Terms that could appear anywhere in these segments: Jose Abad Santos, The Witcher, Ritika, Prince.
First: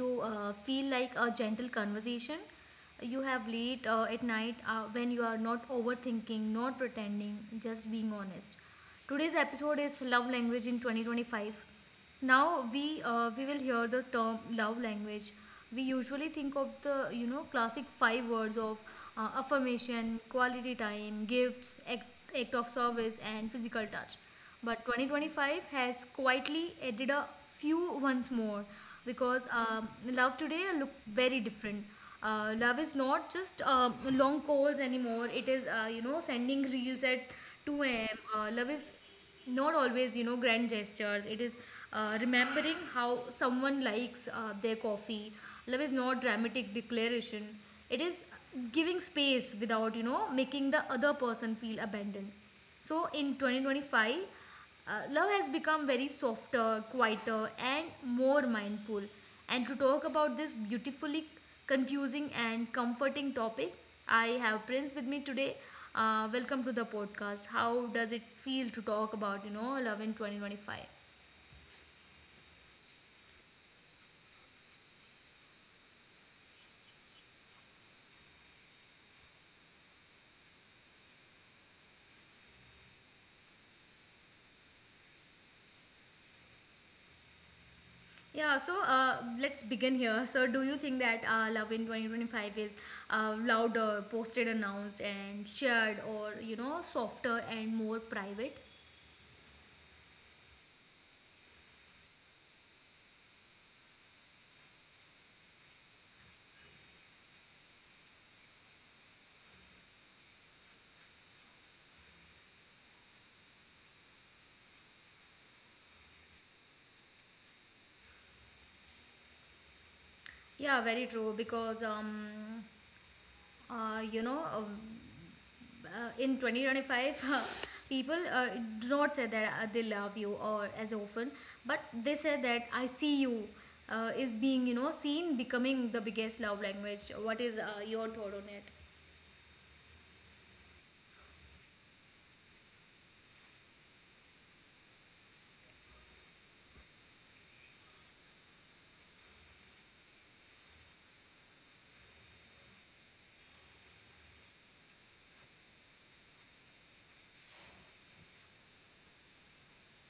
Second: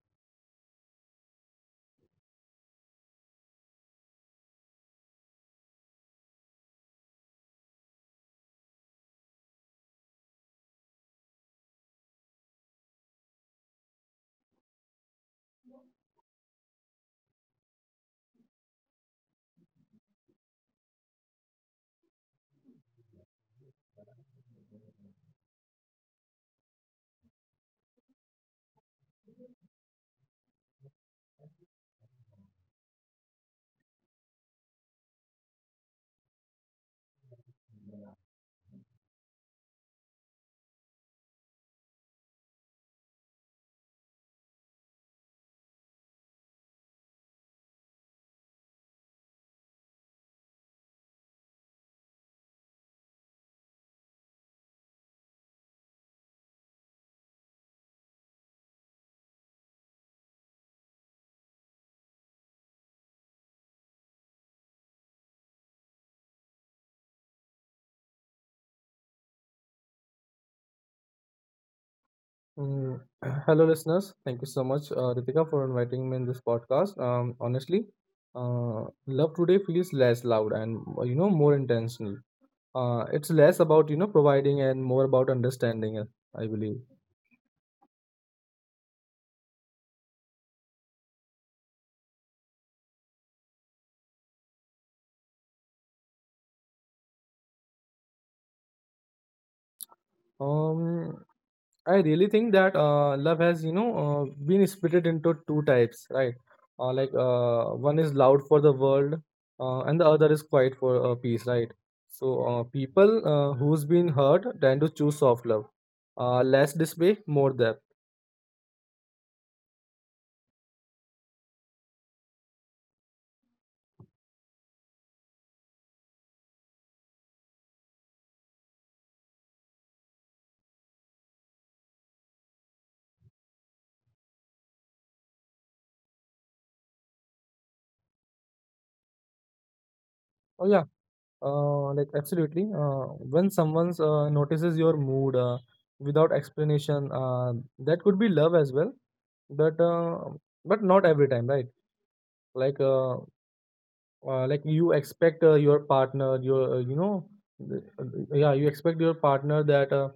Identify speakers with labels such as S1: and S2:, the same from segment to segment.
S1: to feel like a gentle conversation you have late at night when you are not overthinking, not pretending, just being honest. Today's episode is love language in 2025. Now we will hear the term love language. We usually think of the classic 5 words of affirmation, quality time, gifts, act of service, and physical touch. But 2025 has quietly added a few once more because love today look very different. Love is not just long calls anymore. It is sending reels at 2 a.m. Love is not always grand gestures. It is remembering how someone likes their coffee. Love is not dramatic declaration, it is giving space without making the other person feel abandoned. So in 2025 love has become very softer, quieter, and more mindful. And to talk about this beautifully confusing and comforting topic, I have Prince with me today. Welcome to the podcast. How does it feel to talk about love in 2025?
S2: Mm, Hello, listeners. Thank you so much, Ritika, for inviting me in this podcast. Honestly, love today feels less loud and more intentional. It's less about providing and more about understanding. I believe.
S1: Yeah, so let's begin here. So, do you think that love in 2025 is louder, posted, announced, and shared, or you know, softer and more private?
S2: Um, I really think that love has, been split into two types, right? Like, one is loud for the world, and the other is quiet for peace, right? So people who's been hurt tend to choose soft love, less display, more depth.
S1: Yeah, very true. Because you know, in 2025, people do not say that they love you or as often, but they say that I see you is being, you know, seen becoming the biggest love language. What is your thought on it?
S2: Oh yeah, like, absolutely. When someone's notices your mood without explanation, that could be love as well, but uh, but not every time, right? Like. Like you expect your partner. Your uh, you know th- uh, yeah you expect your partner that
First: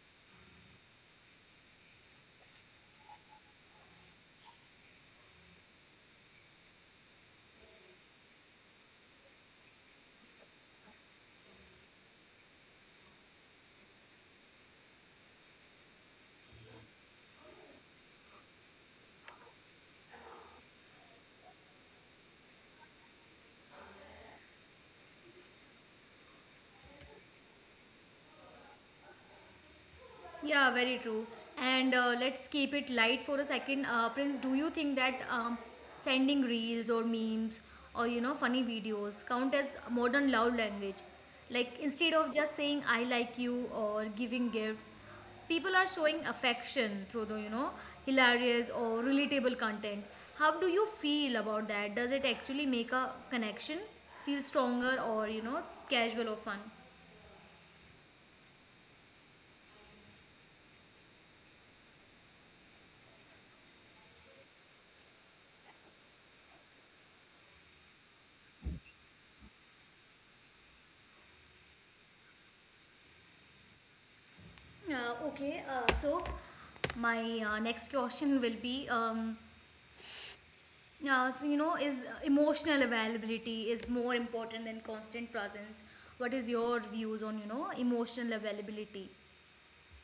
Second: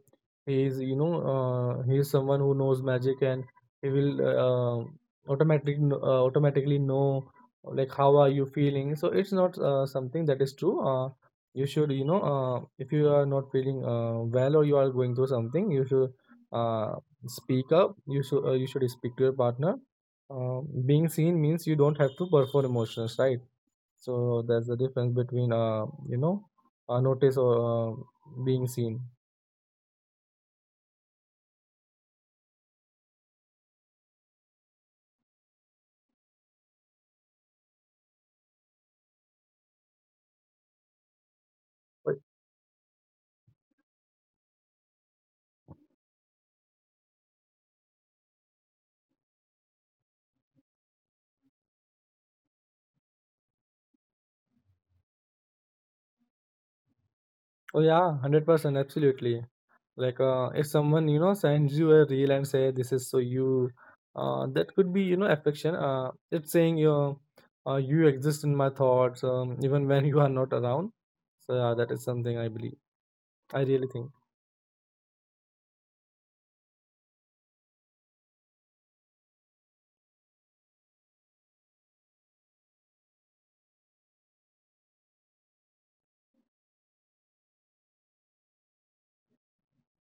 S2: he is, he is someone who knows magic, and he will automatically know like how are you feeling. So it's not something that is true. You should, if you are not feeling well or you are going through something, you should uh, speak up. You should, speak to your partner. Being seen means you don't have to perform emotions, right? So there's a difference between a notice or being seen.
S1: Yeah, very true. And let's keep it light for a second. Prince, do you think that sending reels or memes or funny videos count as modern love language? Like instead
S2: But
S1: of just saying I like you or giving gifts, people are showing affection through the hilarious or relatable content. How do you feel about that? Does it actually make a connection feel stronger or you know, casual or fun?
S2: oh yeah, 100%, absolutely. Like, if someone sends you a reel and say this is so you, that could be, affection. It's saying you exist in my thoughts, even when you are not around. So yeah, that is something I believe. I really think.
S1: Okay, so my next question will be so you know, is emotional availability is more important than constant presence? What is your views on emotional availability?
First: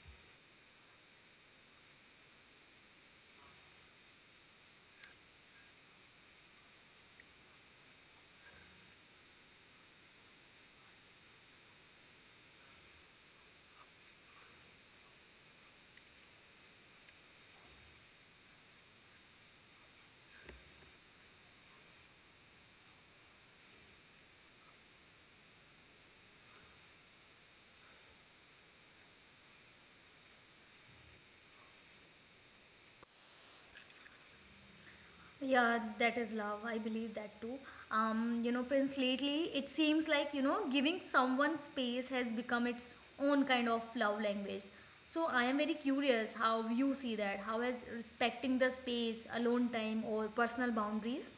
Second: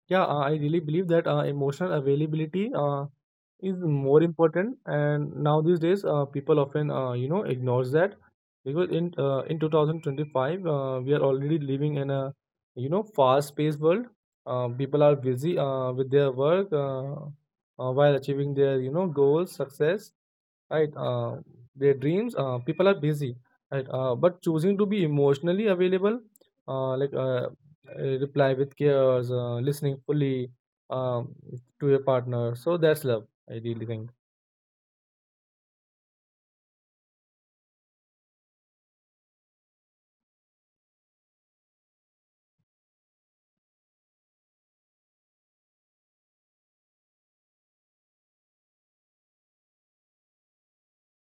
S2: Yeah, I really believe that emotional availability is more important, and now these days people often ignores that, because in 2025, we are already living in a, fast-paced world. People are busy with their work, while achieving their, goals, success, right. Their dreams. People are busy, right. But choosing to be emotionally available, uh, like uh, reply with cares, listening fully, um, to your partner. So that's love, I really think.
S1: Yeah, that is love. I believe that too. You know, Prince, lately it seems like giving someone space has become its own kind of love language. So I am very curious how you see that. How has respecting the space, alone time, or personal boundaries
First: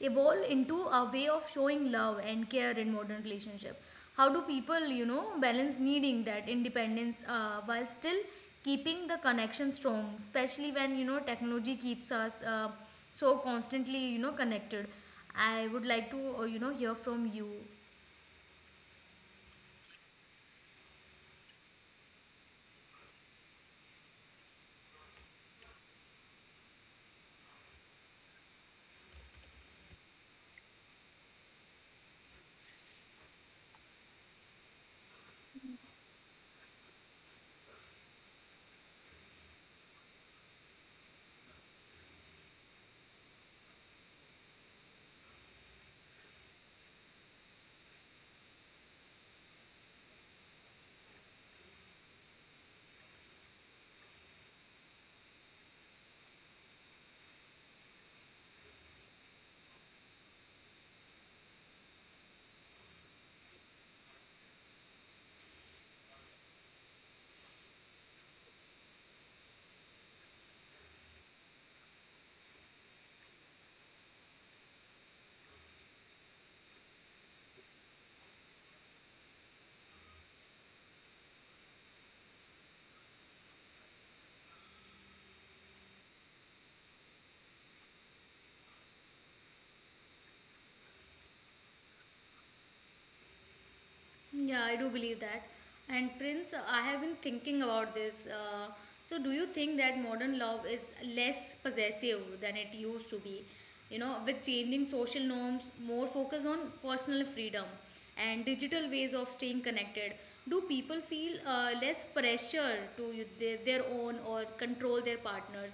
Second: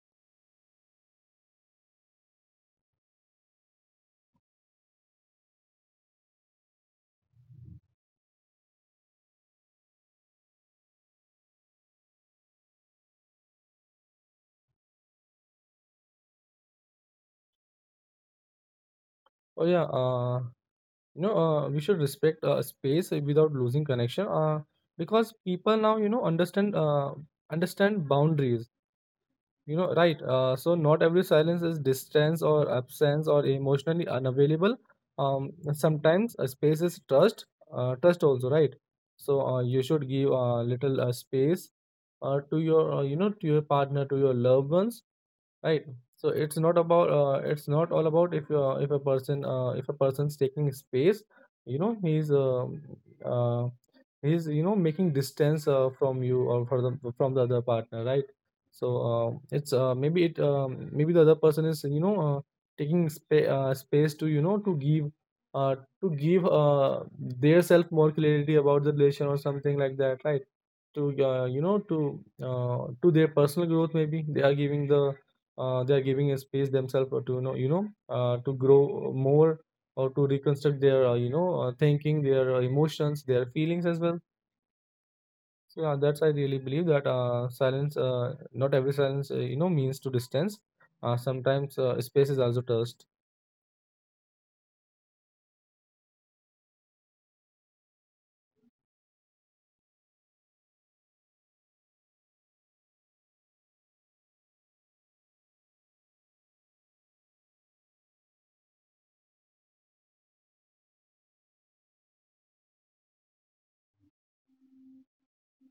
S1: evolve into a way of showing love and care in modern relationship? How do people balance needing that independence while still keeping the connection strong, especially when technology keeps us so constantly connected? I would like to hear from you.
S2: Oh yeah, we should respect space without losing connection, because people now understand boundaries. You know, right. So not every silence is distance or absence or emotionally unavailable. Sometimes a space is trust, trust also, right? So you should give a little space to your, to your partner, to your loved ones, right. So, it's not all about, if a person if a person's taking space. you know he's um uh, he's, making distance from you, or for the from the other partner, right. So it's maybe it maybe the other person is, space to, to give their self more clarity about the relation, or something like that, right. To, to their personal growth. Maybe they are, giving the they are giving a space themselves, or to, to grow more, or to reconstruct their, thinking, their emotions, their feelings as well. So yeah, that's I really believe that silence, not every silence, means to distance. Sometimes, space is also trust.
S1: Yeah, I do believe that. And Prince, I have been thinking about this. So, do you think that modern love is less possessive than it used to be? You know, with changing social norms, more focus on personal freedom and digital ways of staying connected, do people feel less pressure to their own or control their partners?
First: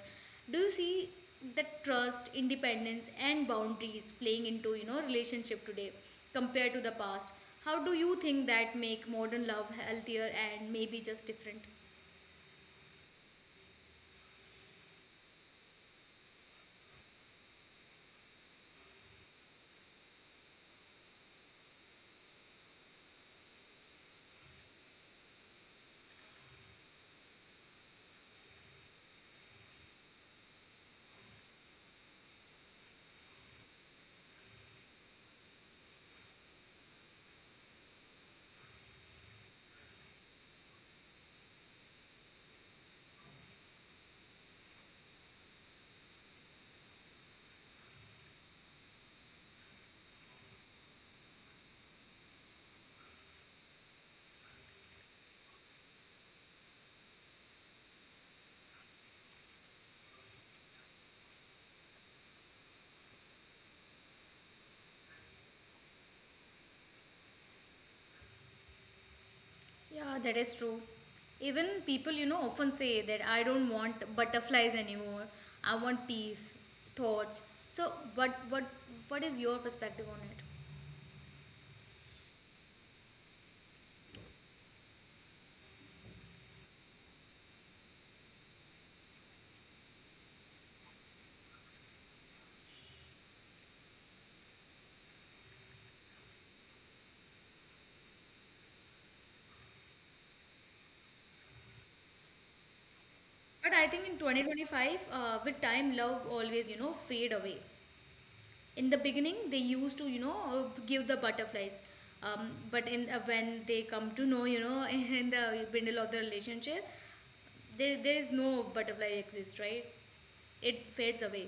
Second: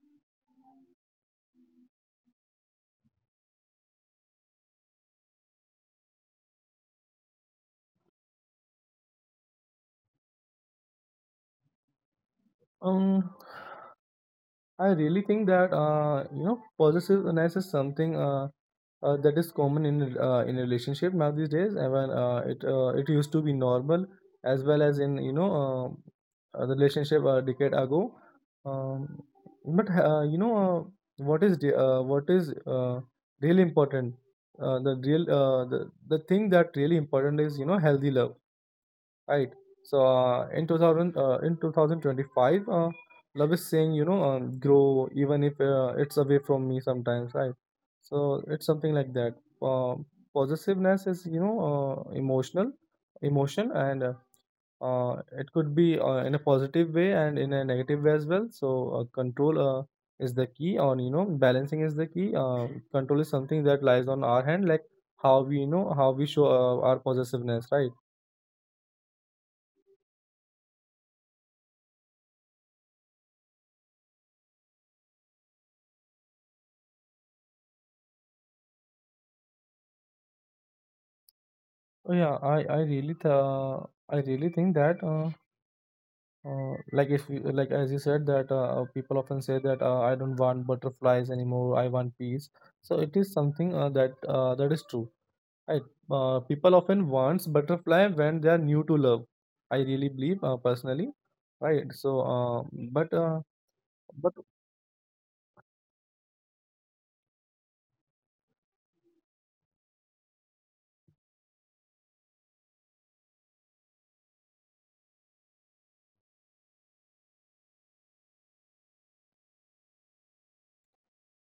S1: Do you see that trust, independence, and boundaries playing into relationship today compared to the past? How do you think that make modern love healthier and maybe just different?
S2: um I really think that, possessiveness is something, that is common in relationship now these days, it used to be normal, as well as in, the relationship a decade ago. Um, but uh, you know uh, what is, really important, uh, the real uh, the, the thing that really important is, healthy love, right. So, in 2025, love is saying, grow, even if it's away from me sometimes, right. So it's something like that. uh, Possessiveness is, emotion, and, uh, it could be in a positive way and in a negative way as well. So, control, is the key on, balancing is the key. Control is something that lies on our hand, like how we, how we show, our possessiveness, right.
S1: Yeah, that is true. Even people, you know, often say that I don't want butterflies anymore. I want peace, thoughts. So, what what is your perspective on it?
S2: Oh, yeah, I really think that, like if you, like as you said that, people often say that, I don't want butterflies anymore, I want peace. So it is something, that is true, right? People often wants butterfly when they are new to love. I really believe, personally, right? So, but uh,
S1: But I think in
S2: but
S1: 2025, with time, love always, you know, fade away. In the beginning, they used to, you know, give the butterflies. But in when they come to know, you know, in the middle of the relationship, there is no butterfly exists, right? It fades away.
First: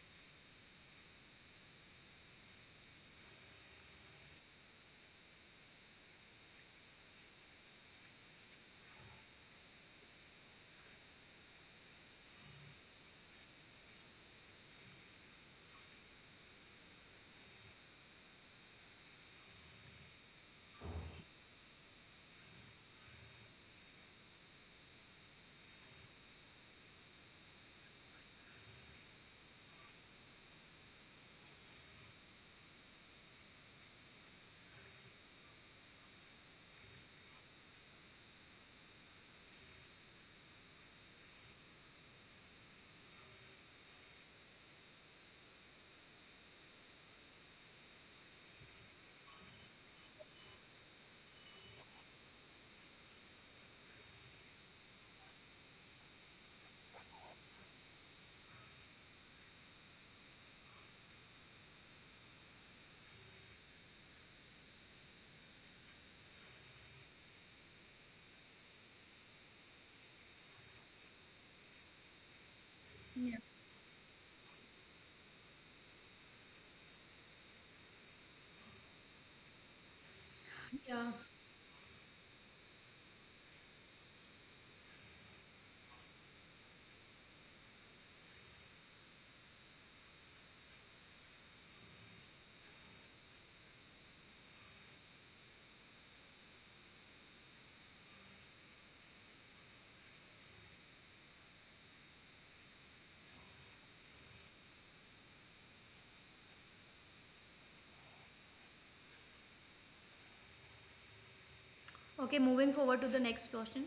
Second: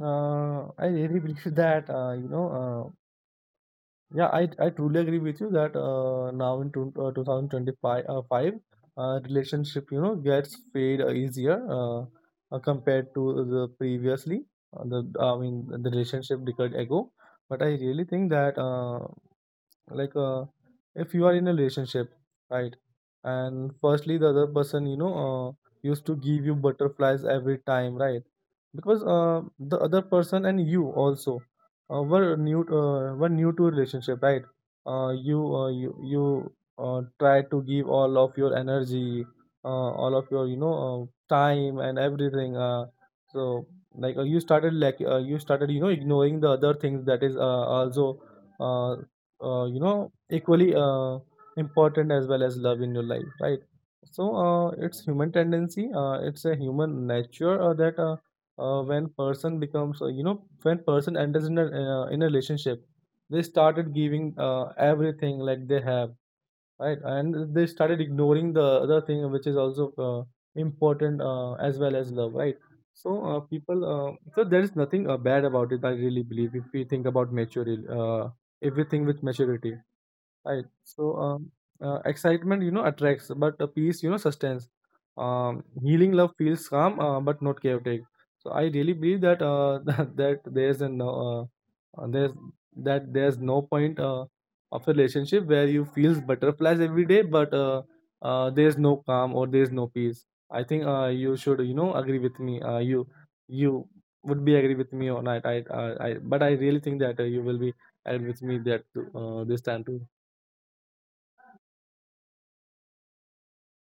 S2: I really believe that. Yeah, I truly agree with you that, 2025, five, relationship, gets fade easier, compared to the previously, the I mean the relationship decade ago. But I really think that, like uh, if you are in a relationship, right, and firstly the other person, used to give you butterflies every time, right, because the other person and you also, were new to relationship, right. You try to give all of your energy, all of your, time and everything. So, like you started, ignoring the other things that is also, uh, equally important, as well as love in your life, right. So it's human tendency, it's a human nature that, when person becomes you know when person enters in a, in a relationship, they started giving everything like they have. Right, and they started ignoring the other thing, which is also important, as well as love, right? So there is nothing bad about it. I really believe, if we think about maturity, if we think with maturity. Right.
S1: Yeah.
S2: So, excitement, you know, attracts, but peace, you know, sustains. Healing love feels calm, but not chaotic. So I really believe that, that there's a no, there's that there's no point of a relationship where you feels butterflies every day, but, there's no calm or there's no peace. I think, you should, you know, agree with me. You would be agree with me or not? I But I really think that, you will be agree with me that, this time too.
S1: Okay, moving forward to the next question.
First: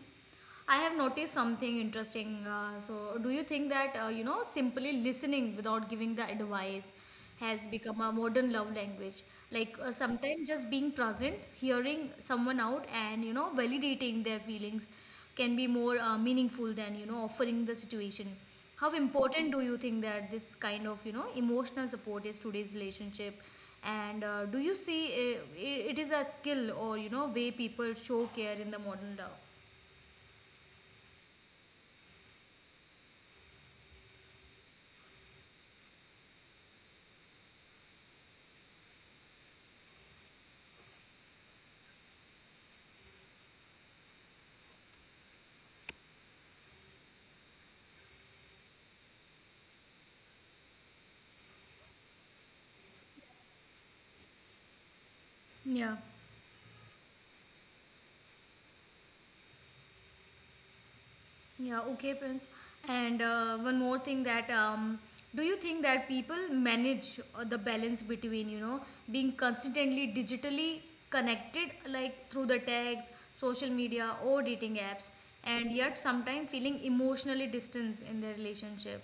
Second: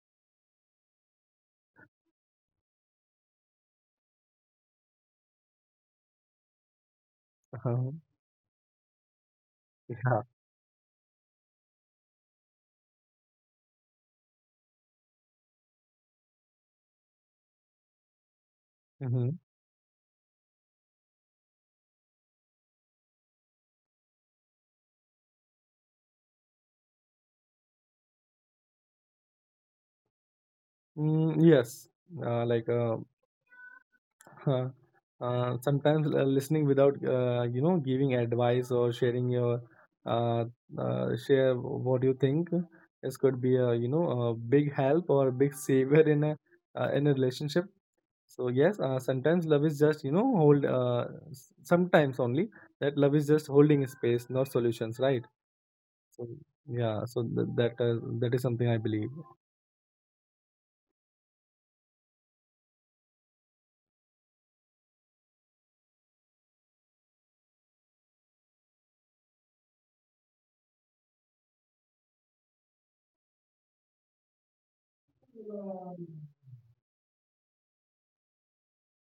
S1: I have noticed something interesting. So, do you think that, you know, simply listening without giving the advice has
S2: Uh-huh.
S1: become a modern love language? Like,
S2: Yeah.
S1: sometimes just being present, hearing someone out, and, you know, validating their feelings can be more meaningful than, you know, offering the situation. How
S2: Mm-hmm.
S1: important do you think that this kind of emotional support is today's relationship, and do you see it? It is a skill or way people show care in the modern love?
S2: Mm, yes. Uh, like uh, sometimes listening without, giving advice, or sharing your uh, share what you think. This could be, a you know a big help, or a big savior in a relationship. So yes, sometimes love is just, sometimes only that love is just holding space, not solutions, right?
S1: Yeah,
S2: So yeah, that is something I believe.
S1: yeah. Okay, Prince, and one more thing that do you think that people manage the balance between being constantly digitally connected, like through the text, social media, or dating apps, and yet sometimes feeling emotionally distanced in their relationship?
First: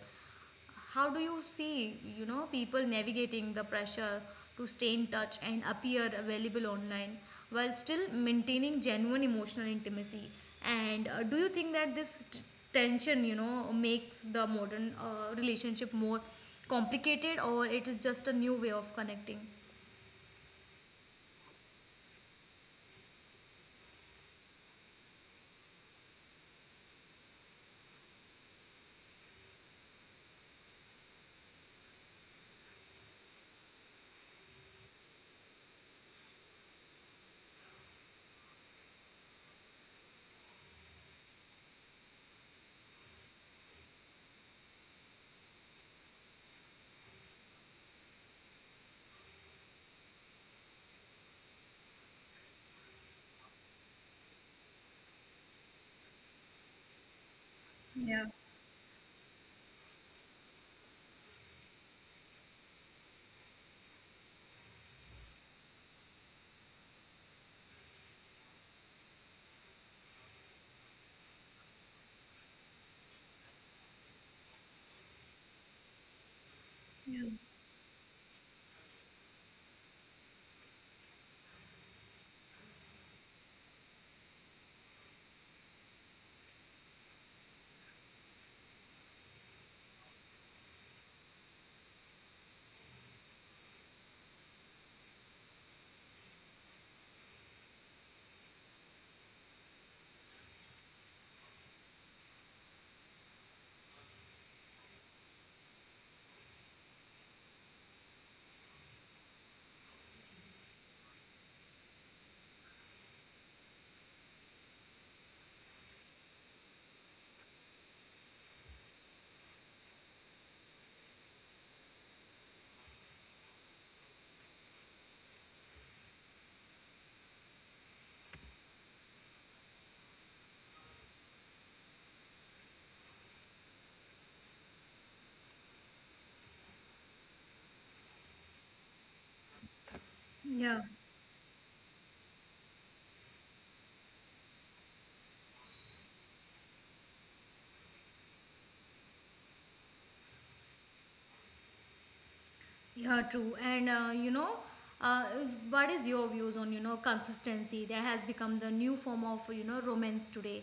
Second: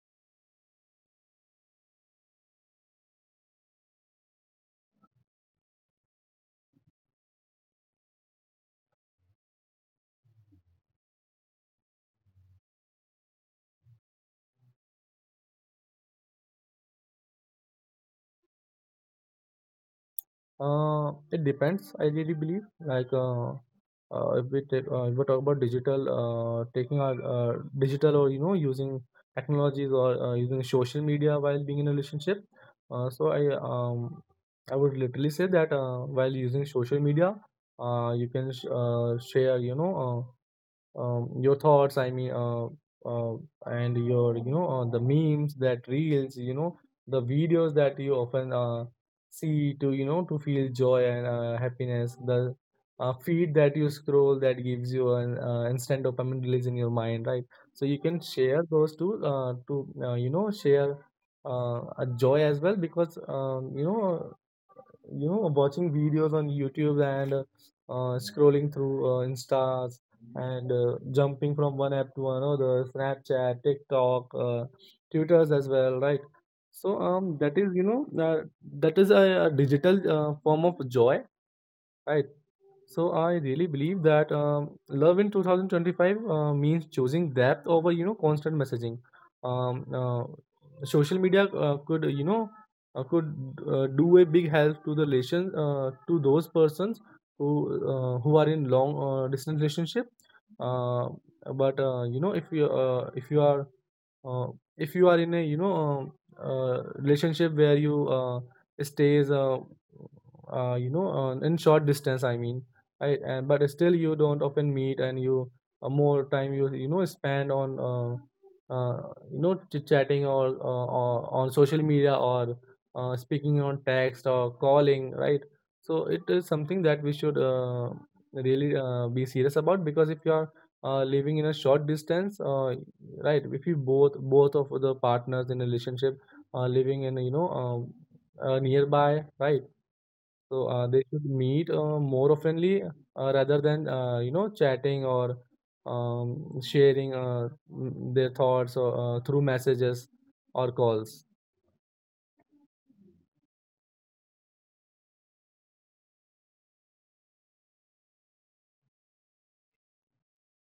S1: How do you see, you know, people navigating the pressure to stay in touch and appear available online while still maintaining genuine emotional intimacy? And do you think that this tension, you know, makes the modern relationship more complicated, or it is just a new way of connecting?
S2: It depends. I really believe, if we talk about digital, taking our digital, or using technologies, or using social media while being in a relationship. So I would literally say that, while using social media, you can, share, uh, your thoughts, I mean, uh, and your, the memes, that reels, the videos that you often see, to, to feel joy and happiness, the feed that you scroll, that gives you an instant dopamine release in your mind, right. So you can
S1: Yeah,
S2: share those two, to, share, a joy as well, because, watching videos on YouTube and, scrolling through Instas, and jumping from one app to another, Snapchat, TikTok, Tutors as well, right? So,
S1: yeah,
S2: that is a digital form of joy, right? So I really believe that, love in 2025 means choosing depth over, constant messaging. Um, uh, Social media could you know could do a big help to the relation, to those persons who who are in long distance relationship. Uh, but uh, if you are in a relationship where you stays, in short distance, I mean. Right, and but still you don't often meet, and you, more time you you know spend on, chit chatting, or on social media, or speaking on text or calling, right? So it is something that we should really be serious about, because if you are living in a short distance, right? If you both of the partners in a relationship are living, in a, nearby, right? So
S1: yeah.
S2: they should meet more oftenly rather than, chatting, or sharing, their thoughts, or through messages or calls.
S1: Yeah, true. And you know, what is your views on consistency that has become the new form of romance today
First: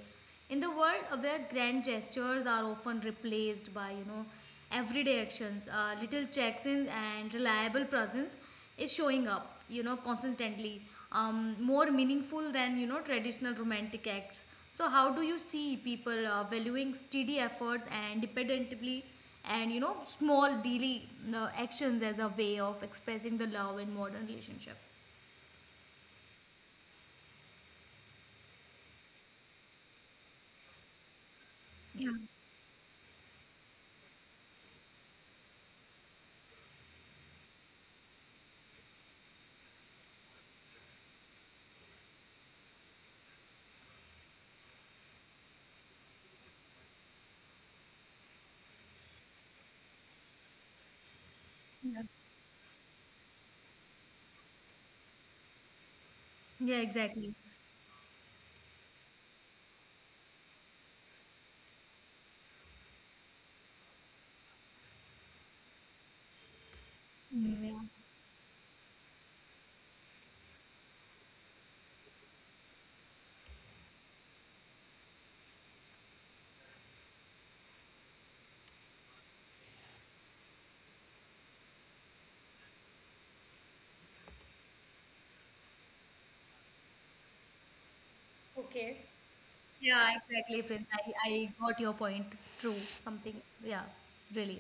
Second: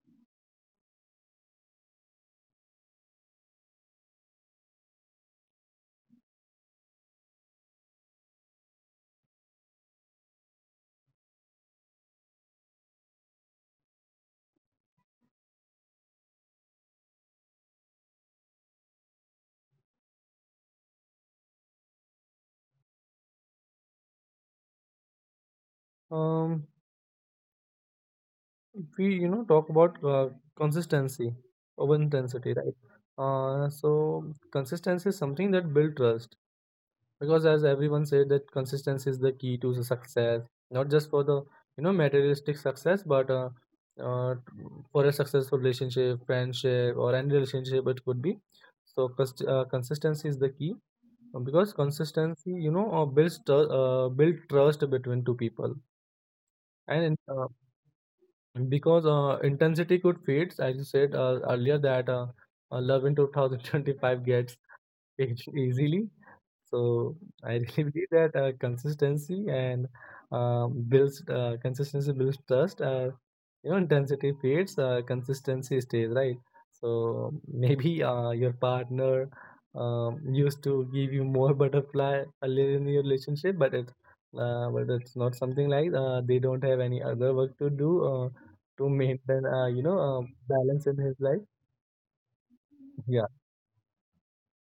S1: in the world, where grand gestures are often replaced by everyday actions, little checks-ins and reliable presence. Is showing up consistently more meaningful than traditional romantic acts? So how do you see people valuing steady efforts and dependently and small daily actions as a way of expressing the love in modern relationship?
S2: Um, we talk about consistency over
S1: Yeah,
S2: intensity, right? So consistency is something that builds trust, because as everyone said that consistency is the key to the success, not just for the materialistic success, but uh, for a successful relationship, friendship, or any relationship it could be. So consistency is the key, because
S1: yeah. Yeah,
S2: consistency builds tr- build trust between two people.
S1: yeah,
S2: And
S1: exactly.
S2: because intensity could fade, as you said earlier, that love in 2025 gets easily. So I
S1: Mm, yeah.
S2: really believe that consistency builds trust. You know, intensity fades, consistency stays, right? So maybe your partner used to give you more butterfly earlier in your relationship, but it's not something like they don't have any other work to do to
S1: Okay.
S2: maintain,
S1: Yeah, exactly,
S2: balance
S1: Prince.
S2: in
S1: I,
S2: his
S1: I
S2: life.
S1: got your point. True.
S2: Yeah.
S1: Something, yeah, really.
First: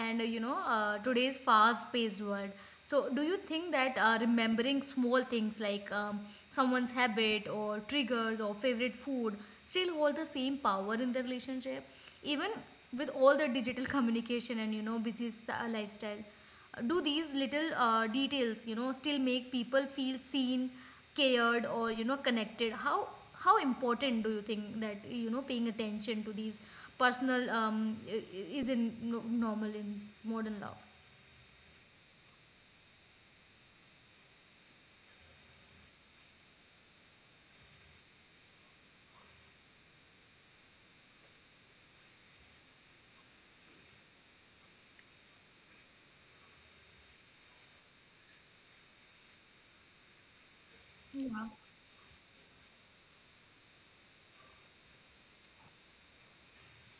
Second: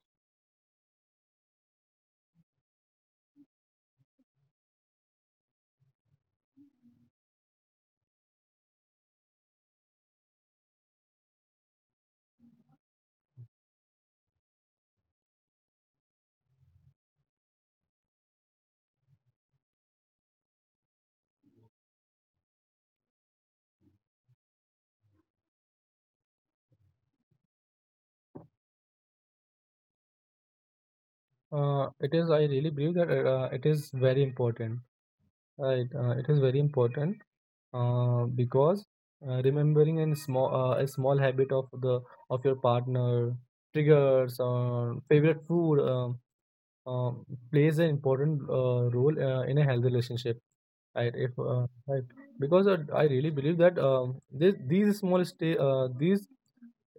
S1: And you know, today's fast-paced world. So, do you think that remembering small things like someone's habit or triggers or favorite food still hold the same power in the relationship, even with all the digital communication and you know, lifestyle? Do these little details still make people feel seen, cared, or connected? How important do you think that paying attention to these personal is in normal in modern love?
S2: It is. I really believe that it is very important. Right? It is very important, because remembering a small habit of your partner, triggers, or favorite food, uh, plays an important role in a healthy relationship. Right? If
S1: Yeah.
S2: Right. Because I really believe that, this, these small stay these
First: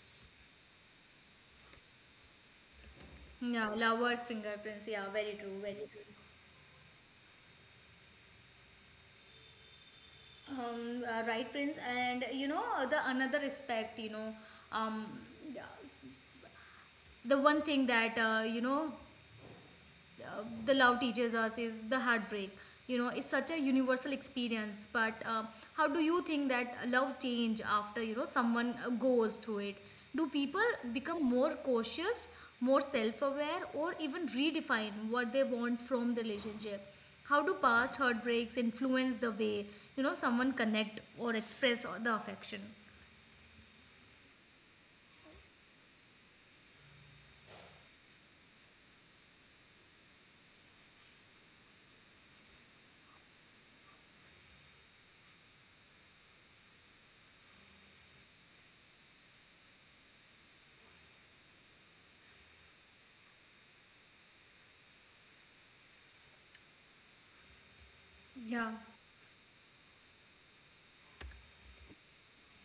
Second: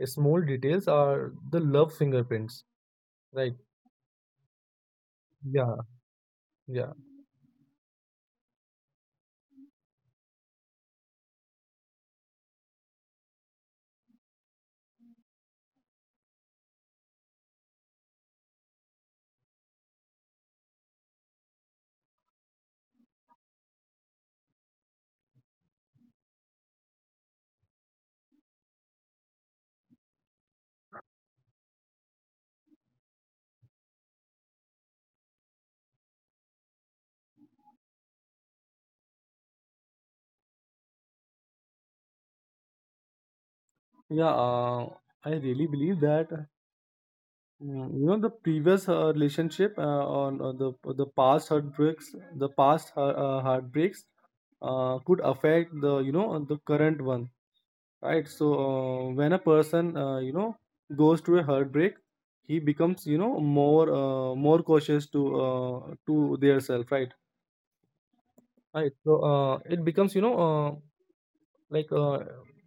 S2: small details are the love fingerprints. Right?
S1: Yeah, lovers' fingerprints. Yeah, very true,
S2: Yeah.
S1: very true.
S2: Yeah.
S1: Um, right, Prince, and you know, the another aspect. You know, um, the one thing that you know, the love teaches us is the heartbreak. You know, it's such a universal experience, but how do you think that love change after someone goes through it? Do people become more cautious, more self-aware, or even redefine what they want from the relationship? How do past heartbreaks influence the way someone connect or express or the affection?
S2: Yeah, I really believe that, the previous relationship, on the past heartbreaks, the past heartbreaks could affect the you know the current one, right. So when a person, goes through a heartbreak, he becomes, more cautious to their self, right.
S1: Yeah,
S2: Right, so it becomes, like,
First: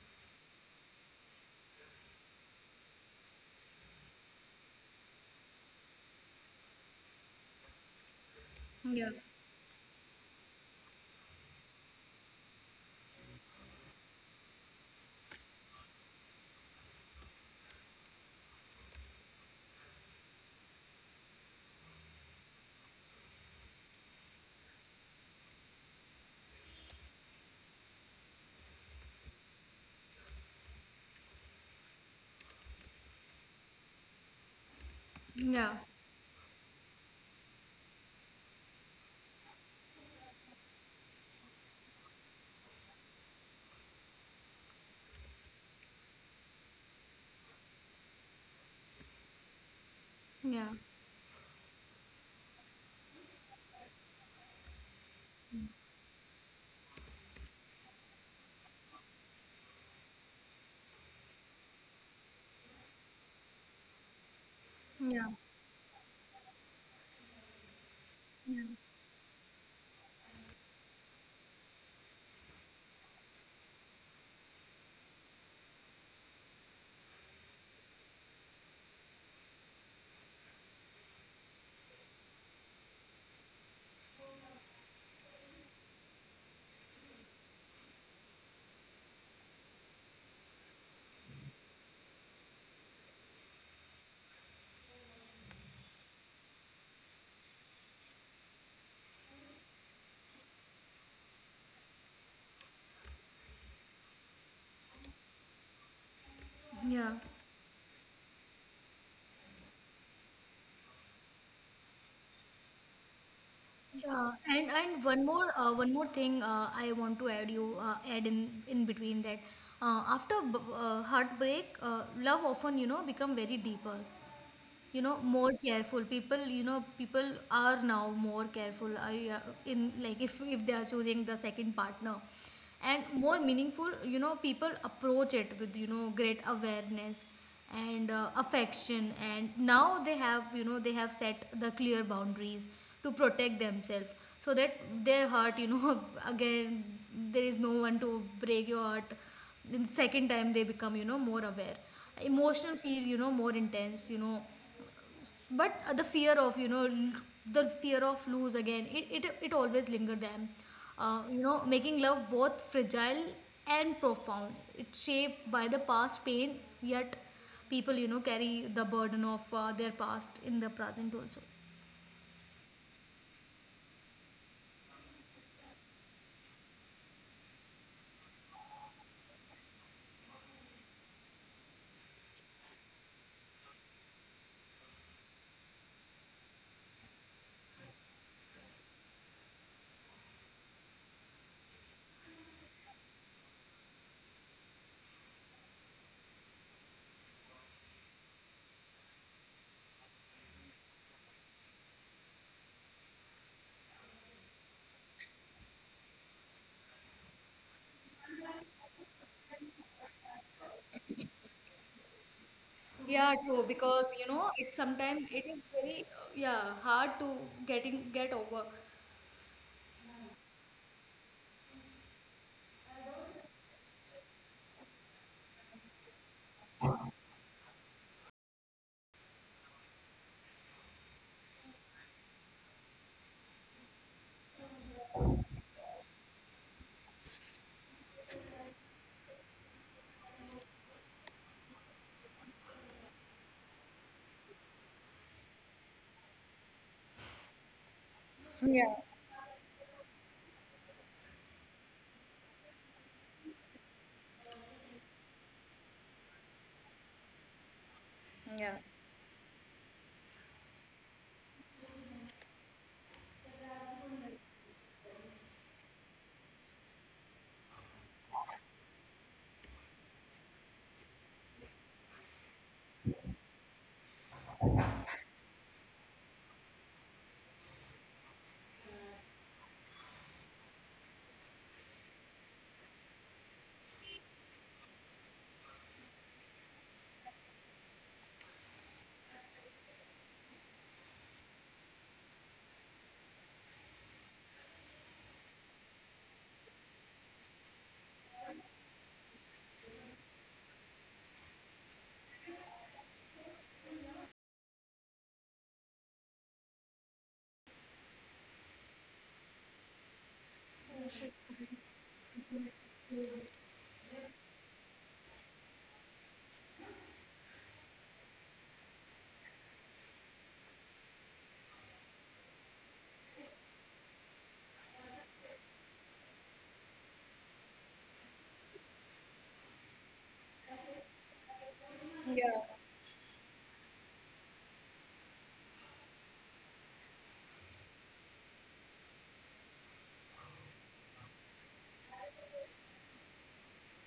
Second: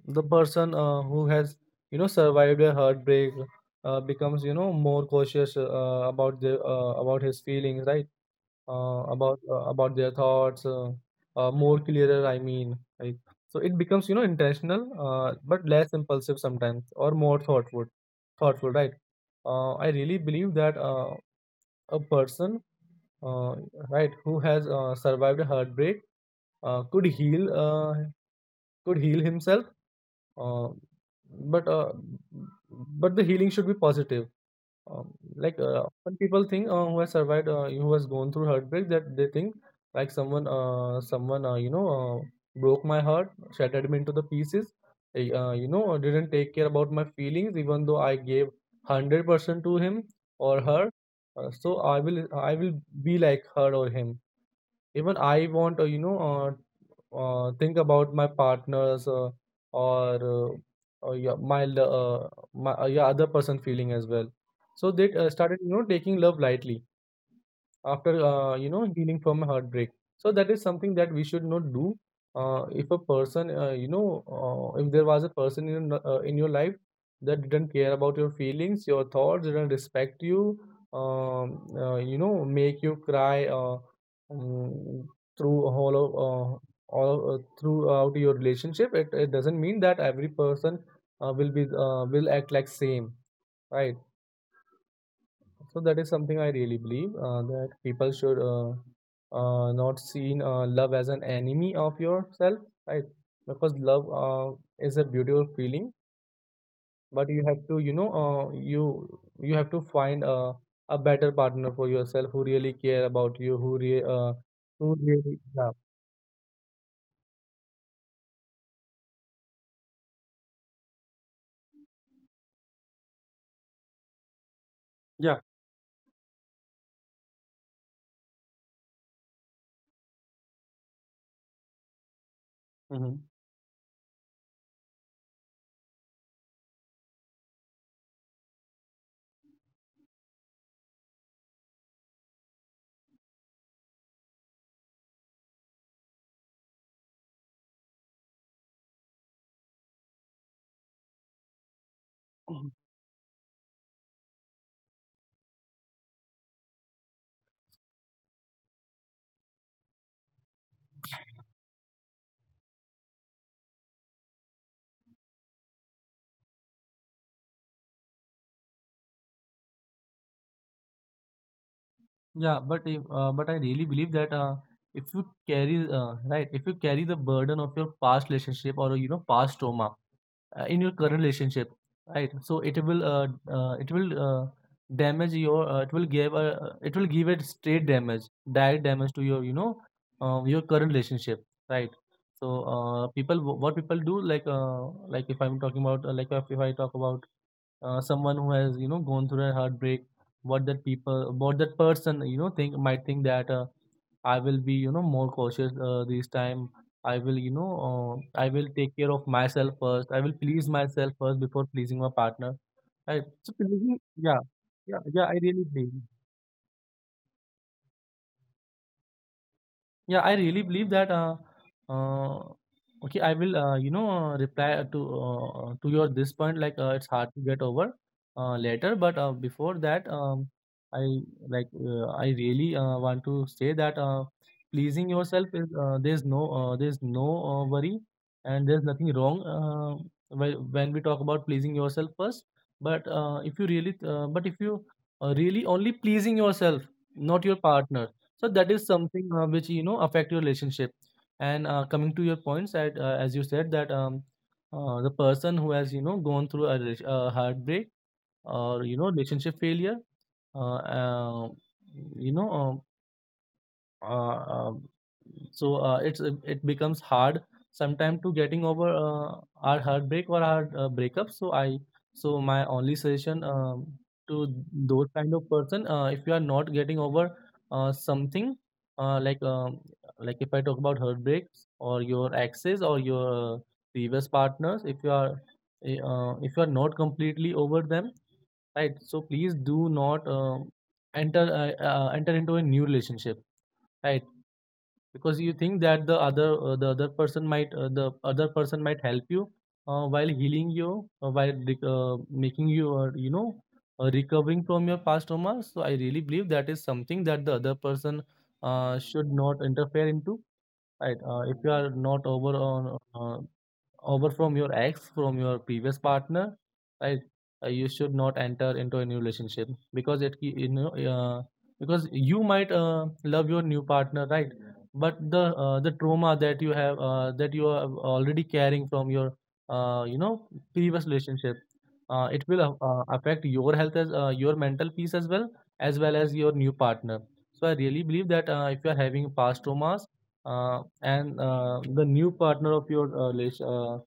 S2: the person who has survived a heartbreak, becomes more cautious about his feelings, right.
S1: yeah,
S2: About their thoughts, more clearer, I mean, like. So it becomes, intentional, but less impulsive sometimes, or more thoughtful, right. I really believe that a person, uh, right, who has survived a heartbreak, could heal, himself, uh, but uh, but the healing should be positive. Like,
S1: yeah,
S2: often people think, who has gone through heartbreak, that they think, like, someone broke my heart, shattered me into the pieces. Didn't take care about my feelings, even though I gave 100% to him or
S1: yeah,
S2: her. So I will be like her or him, even I want to, think about my partners, or yeah, my lo- other person feeling as well. So they
S1: yeah.
S2: started, taking love lightly after
S1: Yeah,
S2: healing from a heartbreak. So that is something that we should not do. If a person you know if there was a person in your life that didn't care about your feelings, your thoughts, didn't respect you, you know make you cry, um, through all of all throughout your relationship. It doesn't mean that every person will act like same, right. So that is something I really believe that people should not seen love as an enemy of yourself, right? Because love is a beautiful feeling,
S1: yeah.
S2: but you have to, you have to find a better partner for yourself, who really care about you, who re uh,
S1: Yeah, and
S2: who really, yeah.
S1: one more thing I want to add in between that after heartbreak, love often you know become very deeper, you know,
S2: Yeah.
S1: more careful. People, you know, people are now more careful. Yeah, in like, if they are choosing the second partner and
S2: Hmm.
S1: more meaningful, you know, people approach it with great awareness and affection, and now they have you know, they have set the clear boundaries to protect themselves so that their heart, you know, again, there is no one to break your heart. Then second time they become you know more aware, emotional feel you know more intense, you know, but the fear of the fear of lose again, it always linger them, you know, making love both fragile and profound. It's shaped by the past pain, yet people carry the burden of their past in the present also.
S2: Yeah, but if, but I really believe that, if you if you carry the burden of your past relationship, or past trauma, in your current relationship, right. So it will, it will, damage your, it will give a it will give a straight damage, direct damage to your you know your current relationship, right. So people, what people do, like, like if I'm talking about like if I talk about, someone who has gone through a heartbreak, what that person think might think that, I will be, more cautious this time. I will take care of myself first, I will please myself first before pleasing my partner, right.
S1: Yeah,
S2: So
S1: true,
S2: pleasing.
S1: because you
S2: Yeah.
S1: know, it
S2: Yeah. Yeah. I
S1: sometimes it
S2: really
S1: is very
S2: believe.
S1: yeah, hard to get over.
S2: Yeah, I really believe that. Uh, okay, I will. You know, reply to your this point. Like, it's hard to get over later, but before that, I like. I really want to say that pleasing yourself is, there's no worry, and there's nothing wrong when we talk about pleasing yourself first. But if you really only pleasing yourself, not your partner, so that is
S1: Yeah,
S2: something which affect your relationship. And coming to your points that as you said that, the person who has gone through a heartbreak,
S1: yeah,
S2: or relationship failure, uh, uh, you know. um, uh, um, so, it becomes hard sometimes to getting over our heartbreak, or our breakup. So my only suggestion, to those kind of person, if you are not getting over something, uh, like um, like if I talk about heartbreaks, or your exes, or your previous partners, if you are not completely over them, right. So please do not, enter into a new relationship, right. Because you think that the other, the other person might help you, while making you, you know recovering from your past trauma. So I really believe that is something that the other person should not interfere into, right. If you are not over on uh, over from your ex, from your previous partner, right? You should not enter into a new relationship, because it ki- you know because you might love your new partner, right? But the trauma that you are already carrying from your, uh, you know previous relationship,
S1: yeah,
S2: affect your health, as your mental peace, as well, as your new partner. So I really believe that if you are having past traumas, and the new partner of your uh, relas- uh,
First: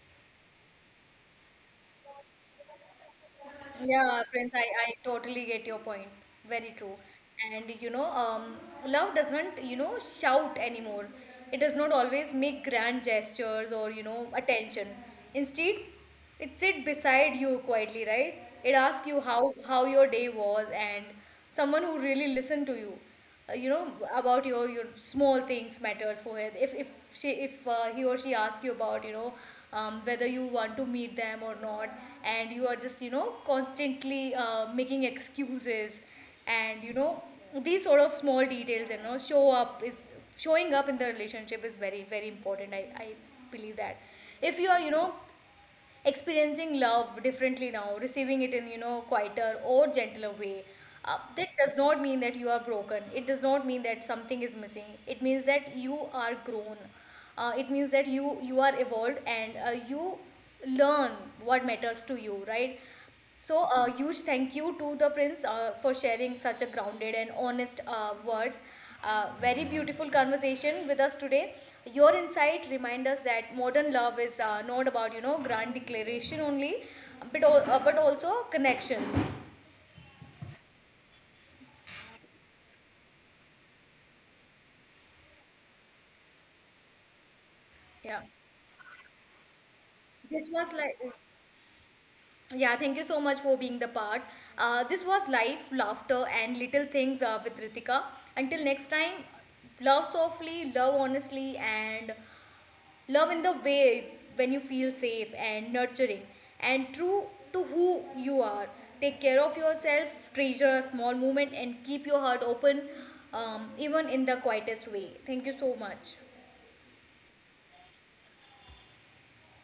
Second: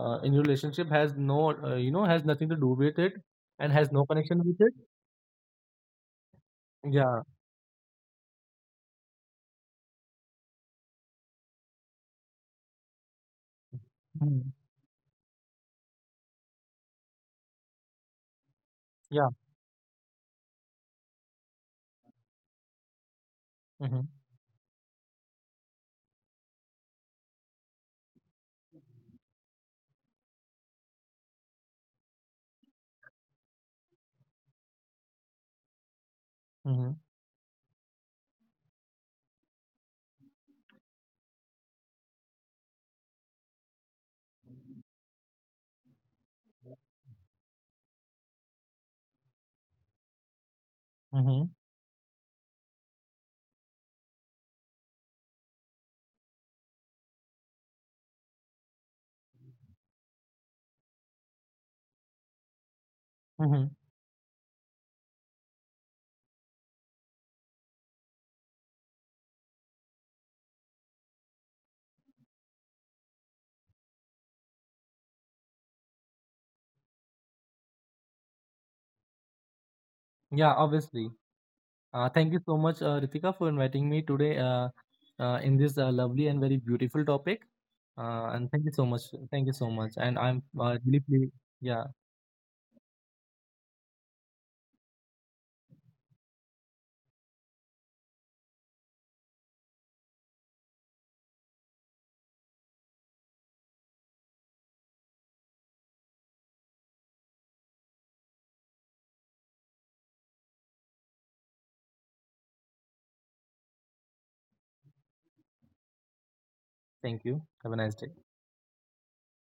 S2: uh, in your relationship has no you know has nothing to do with it, and has no
S1: yeah,
S2: connection
S1: Prince,
S2: with
S1: I,
S2: it.
S1: I totally get your point. Very true.
S2: Yeah.
S1: And you know, shout anymore, it is always hand gesture
S2: Mhm.
S1: instead. It sit beside you quietly, right?
S2: Yeah.
S1: How your day was, and someone who really listened to you, you know,
S2: Mm-hmm.
S1: about your small things matters for her. If she if he or she asks you about you know, whether you want to meet them or not, and you are just you know, constantly making excuses. And
S2: Mm-hmm.
S1: you know, these sort of small details, you know, showing up in the relationship is very very important. I believe that if you are you know experiencing love differently now, receiving it in, you know, quieter or gentler way.
S2: Mm-hmm.
S1: That does not mean that you are broken. It does not mean that something is missing. It means that you are grown. It means that you are evolved, and you learn what matters to you, right? So,
S2: Mm-hmm.
S1: a huge thank you to the Prince for sharing such a grounded and honest words. Very beautiful conversation with us today. Your insight remind us that modern love is not about you know grand declaration only, but but also connections.
S2: Yeah, obviously. Thank you so much Ritika, for inviting me today, in this, lovely and very beautiful topic.
S1: Yeah,
S2: And thank you so much, and I'm
S1: this was like,
S2: really yeah,
S1: yeah. Thank you so much for being the part. This was life, laughter, and little things with Ritika. Until next time, love softly, love honestly, and love in the way when you feel safe and nurturing and true to who you are. Take care of yourself, treasure a small moment, and keep your heart open, even in the quietest way. Thank you so much.
S2: thank you. Have a nice day.